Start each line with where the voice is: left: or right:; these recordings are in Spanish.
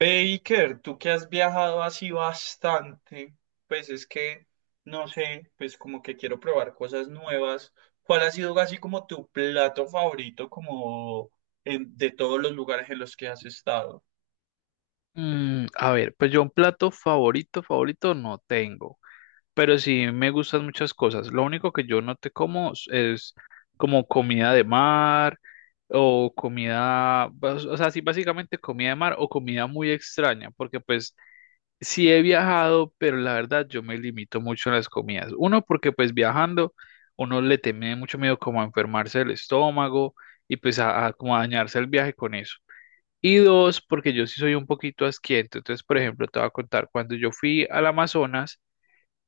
right: Baker, tú que has viajado así bastante, pues es que, no sé, pues como que quiero probar cosas nuevas. ¿Cuál ha sido así como tu plato favorito como de todos los lugares en los que has estado?
left: A ver, pues yo un plato favorito, favorito no tengo, pero sí me gustan muchas cosas. Lo único que yo no te como es como comida de mar o comida, o sea, sí, básicamente comida de mar o comida muy extraña, porque pues sí he viajado, pero la verdad yo me limito mucho en las comidas. Uno, porque pues viajando uno le tiene mucho miedo como a enfermarse el estómago y pues a como a dañarse el viaje con eso. Y dos, porque yo sí soy un poquito asquiento. Entonces, por ejemplo, te voy a contar, cuando yo fui al Amazonas,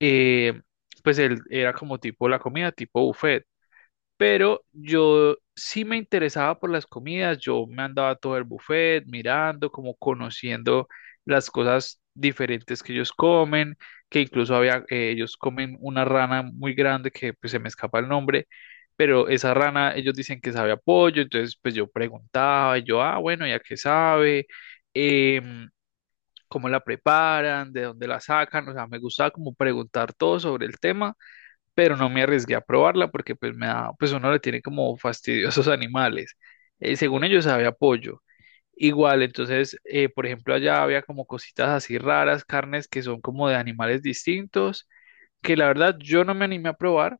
left: eh, pues él era como tipo la comida, tipo buffet. Pero yo sí me interesaba por las comidas, yo me andaba todo el buffet mirando, como conociendo las cosas diferentes que ellos comen, que incluso había, ellos comen una rana muy grande que pues, se me escapa el nombre, pero esa rana ellos dicen que sabe a pollo, entonces pues yo preguntaba, y yo, ah, bueno, ¿y a qué sabe? Em, ¿Cómo la preparan? ¿De dónde la sacan? O sea, me gustaba como preguntar todo sobre el tema, pero no me arriesgué a probarla porque pues me da, pues uno le tiene como fastidiosos animales. Según ellos había pollo. Igual, entonces, por ejemplo, allá había como cositas así raras, carnes que son como de animales distintos, que la verdad yo no me animé a probar,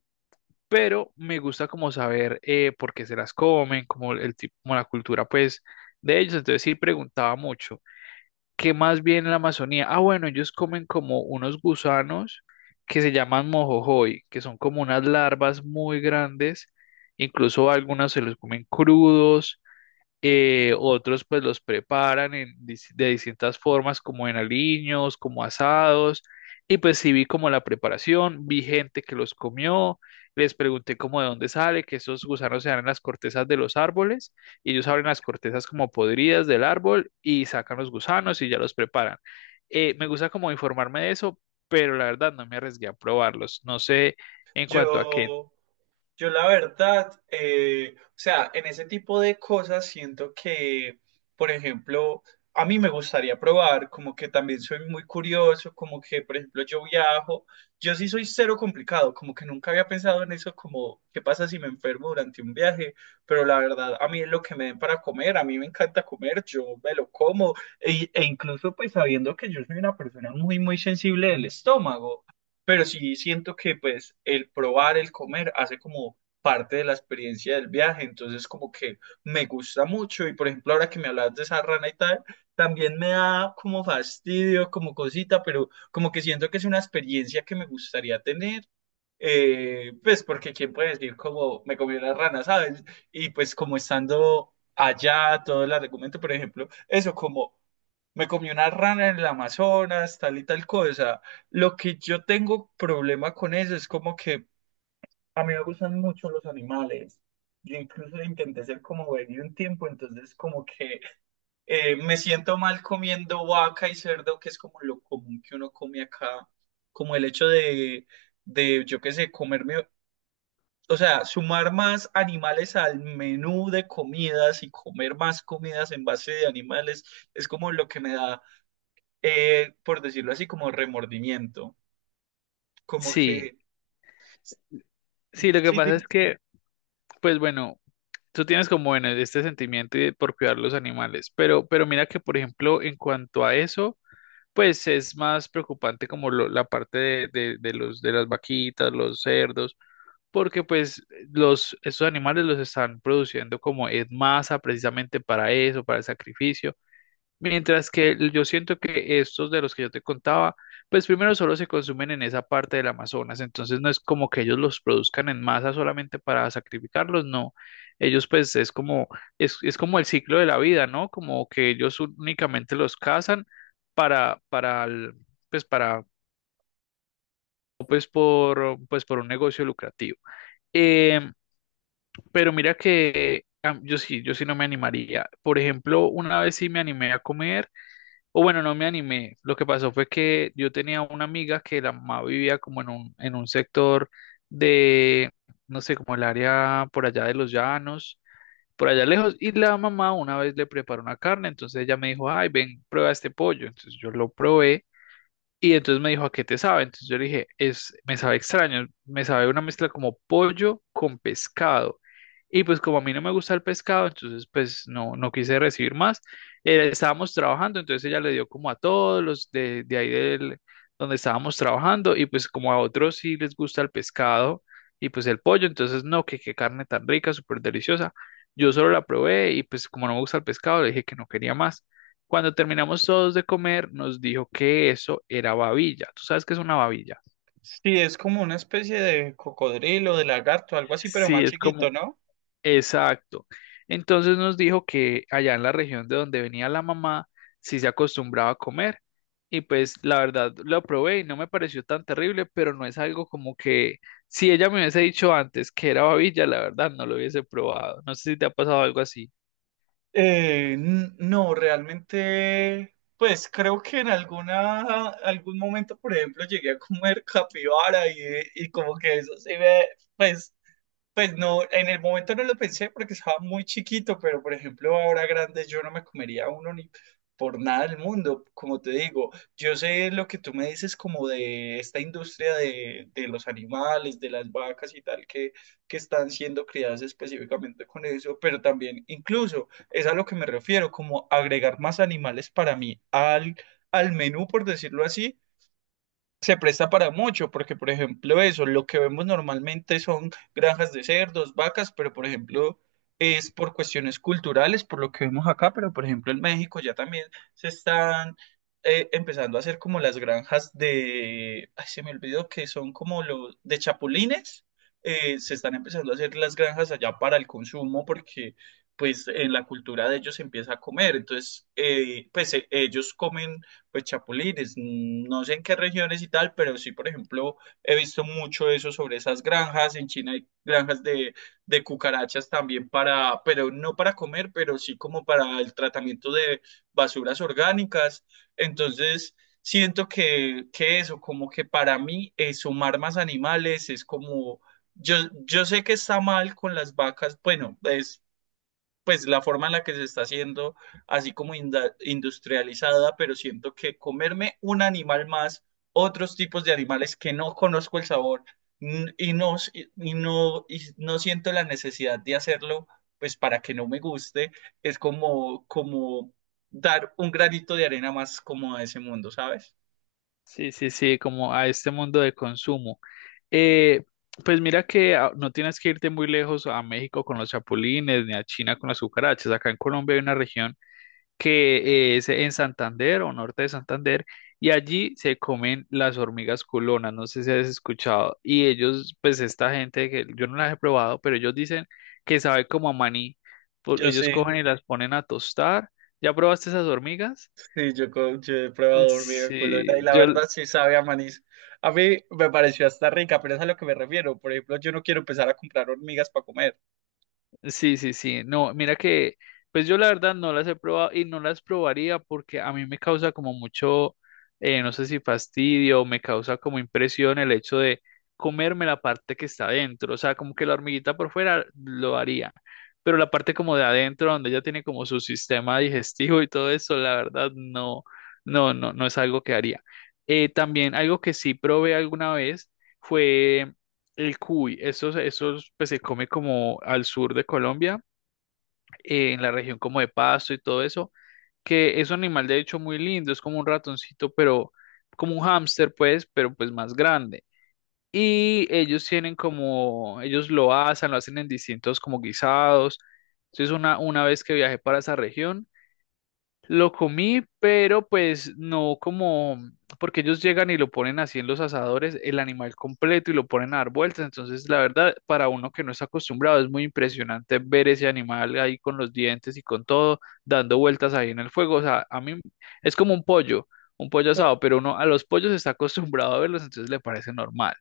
left: pero me gusta como saber por qué se las comen, como el tipo, como la cultura pues de ellos. Entonces sí preguntaba mucho. ¿Qué más bien en la Amazonía? Ah, bueno, ellos comen como unos gusanos que se llaman mojojoy, que son como unas larvas muy grandes, incluso algunas se los comen crudos, otros pues los preparan en de distintas formas, como en aliños, como asados. Y pues sí vi como la preparación, vi gente que los comió, les pregunté como de dónde sale, que esos gusanos se dan en las cortezas de los árboles, y ellos abren las cortezas como podridas del árbol y sacan los gusanos y ya los preparan. Me gusta como informarme de eso, pero la verdad no me arriesgué a probarlos. No sé en cuanto a que
right: Yo, Yo la verdad, o sea, en ese tipo de cosas siento que, por ejemplo, a mí me gustaría probar, como que también soy muy curioso, como que, por ejemplo, yo viajo, yo sí soy cero complicado, como que nunca había pensado en eso, como, ¿qué pasa si me enfermo durante un viaje? Pero la verdad, a mí es lo que me den para comer, a mí me encanta comer, yo me lo como, e incluso pues sabiendo que yo soy una persona muy sensible del estómago, pero sí siento que pues el probar, el comer hace como parte de la experiencia del viaje, entonces como que me gusta mucho. Y por ejemplo ahora que me hablas de esa rana y tal, también me da como fastidio, como cosita, pero como que siento que es una experiencia que me gustaría tener, pues porque quién puede decir como me comió la rana, ¿sabes? Y pues como estando allá, todo el argumento, por ejemplo, eso como me comió una rana en el Amazonas, tal y tal cosa. Lo que yo tengo problema con eso es como que a mí me gustan mucho los animales. Yo incluso intenté ser como veggie un tiempo, entonces como que me siento mal comiendo vaca y cerdo, que es como lo común que uno come acá, como el hecho de yo qué sé, comerme, o sea, sumar más animales al menú de comidas y comer más comidas en base de animales es como lo que me da, por decirlo así, como remordimiento. Como
left: sí,
right: que
left: sí, lo que
right: sí,
left: pasa es que, pues bueno. Tú tienes como bueno este sentimiento de- por cuidar los animales, pero mira que, por ejemplo, en cuanto a eso, pues es más preocupante como lo- la parte de los, de las vaquitas, los cerdos, porque pues los, esos animales los están produciendo como en masa precisamente para eso, para el sacrificio. Mientras que el- yo siento que estos de los que yo te contaba, pues primero solo se consumen en esa parte del Amazonas, entonces no es como que ellos los produzcan en masa solamente para sacrificarlos, no. Ellos pues es como, es como el ciclo de la vida, ¿no? Como que ellos únicamente los cazan para, el- pues para, pues por, pues por un negocio lucrativo. Em, pero mira que yo sí no me animaría. Por ejemplo, una vez sí me animé a comer. O bueno, no me animé. Lo que pasó fue que yo tenía una amiga que la mamá vivía como en un sector de, no sé, como el área por allá de los llanos, por allá lejos, y la mamá una vez le preparó una carne, entonces ella me dijo, ay, ven, prueba este pollo. Entonces yo lo probé. Y entonces me dijo, ¿a qué te sabe? Entonces yo le dije, es, me sabe extraño, me sabe una mezcla como pollo con pescado. Y pues como a mí no me gusta el pescado, entonces pues no, no quise recibir más. Estábamos trabajando, entonces ella le dio como a todos los de ahí del, donde estábamos trabajando y pues como a otros sí les gusta el pescado y pues el pollo, entonces no, que qué carne tan rica, súper deliciosa. Yo solo la probé y pues como no me gusta el pescado, le dije que no quería más. Cuando terminamos todos de comer, nos dijo que eso era babilla. ¿Tú sabes qué es una babilla?
right: sí, es como una especie de cocodrilo, de lagarto, algo así, pero
left: Sí,
right: más
left: es
right: chiquito,
left: como
right: ¿no?
left: exacto. Entonces nos dijo que allá en la región de donde venía la mamá, sí se acostumbraba a comer. Y pues la verdad lo probé y no me pareció tan terrible, pero no es algo como que si ella me hubiese dicho antes que era babilla, la verdad no lo hubiese probado. No sé si te ha pasado algo así.
right: No, realmente, pues creo que en alguna, algún momento, por ejemplo, llegué a comer capibara y como que eso sí me, pues. Pues no, en el momento no lo pensé porque estaba muy chiquito, pero por ejemplo, ahora grande yo no me comería uno ni por nada del mundo. Como te digo, yo sé lo que tú me dices como de esta industria de los animales, de las vacas y tal, que están siendo criadas específicamente con eso, pero también incluso es a lo que me refiero, como agregar más animales para mí al menú, por decirlo así, se presta para mucho, porque por ejemplo eso, lo que vemos normalmente son granjas de cerdos, vacas, pero por ejemplo es por cuestiones culturales, por lo que vemos acá, pero por ejemplo en México ya también se están empezando a hacer como las granjas de, ay, se me olvidó que son como los de chapulines, se están empezando a hacer las granjas allá para el consumo, porque pues en la cultura de ellos se empieza a comer, entonces ellos comen pues chapulines. No sé en qué regiones y tal, pero sí, por ejemplo, he visto mucho eso sobre esas granjas. En China hay granjas de cucarachas también para, pero no para comer, pero sí como para el tratamiento de basuras orgánicas. Entonces, siento que eso, como que para mí, sumar más animales es como... Yo, yo sé que está mal con las vacas, bueno, es pues la forma en la que se está haciendo, así como industrializada, pero siento que comerme un animal más, otros tipos de animales que no conozco el sabor, y no, y no siento la necesidad de hacerlo, pues para que no me guste, es como, como dar un granito de arena más como a ese mundo, ¿sabes?
left: Sí, sí, sí, como a este mundo de consumo. Eh, pues mira que ah, no tienes que irte muy lejos a México con los chapulines, ni a China con las cucarachas. Acá en Colombia hay una región que es en Santander o norte de Santander, y allí se comen las hormigas culonas, no sé si has escuchado. Y ellos, pues esta gente, que yo no las he probado, pero ellos dicen que sabe como a maní.
right: Yo
left: Ellos
right: sí.
left: cogen y las ponen a tostar. ¿Ya probaste esas hormigas?
right: Sí, yo he probado hormiga culona y
left: Sí,
right: la
left: yo,
right: verdad sí sabe a manís. A mí me pareció hasta rica, pero es a lo que me refiero. Por ejemplo, yo no quiero empezar a comprar hormigas para comer.
left: sí, sí, sí. No, mira que, pues yo la verdad no las he probado y no las probaría porque a mí me causa como mucho, no sé si fastidio, me causa como impresión el hecho de comerme la parte que está adentro. O sea, como que la hormiguita por fuera lo haría, pero la parte como de adentro, donde ella tiene como su sistema digestivo y todo eso, la verdad no, no es algo que haría. También algo que sí probé alguna vez fue el cuy, eso, eso pues, se come como al sur de Colombia, en la región como de Pasto y todo eso, que es un animal de hecho muy lindo, es como un ratoncito, pero como un hámster pues, pero pues más grande. Y ellos tienen como, ellos lo asan, lo hacen en distintos como guisados. Entonces una vez que viajé para esa región, lo comí, pero pues no como, porque ellos llegan y lo ponen así en los asadores, el animal completo y lo ponen a dar vueltas. Entonces, la verdad, para uno que no está acostumbrado, es muy impresionante ver ese animal ahí con los dientes y con todo, dando vueltas ahí en el fuego. O sea, a mí es como un pollo
right: Claro.
left: asado, pero uno a los pollos está acostumbrado a verlos, entonces le parece normal.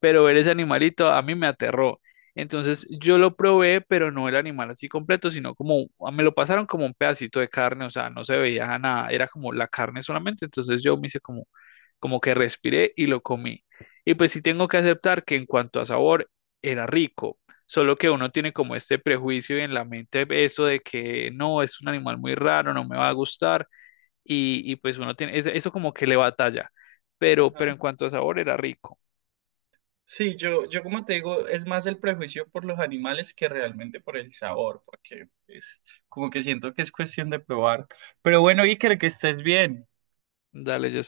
left: Pero ver ese animalito a mí me aterró. Entonces yo lo probé, pero no el animal así completo, sino como me lo pasaron como un pedacito de carne, o sea, no se veía nada, era como la carne solamente, entonces yo me hice como, como que respiré y lo comí. Y pues sí tengo que aceptar que en cuanto a sabor era rico, solo que uno tiene como este prejuicio en la mente eso de que no, es un animal muy raro, no me va a gustar y pues uno tiene eso como que le batalla,
right: Ajá.
left: pero en cuanto a sabor era rico.
right: Sí, yo como te digo, es más el prejuicio por los animales que realmente por el sabor, porque es como que siento que es cuestión de probar. Pero bueno, Iker, que estés bien.
left: Dale, yo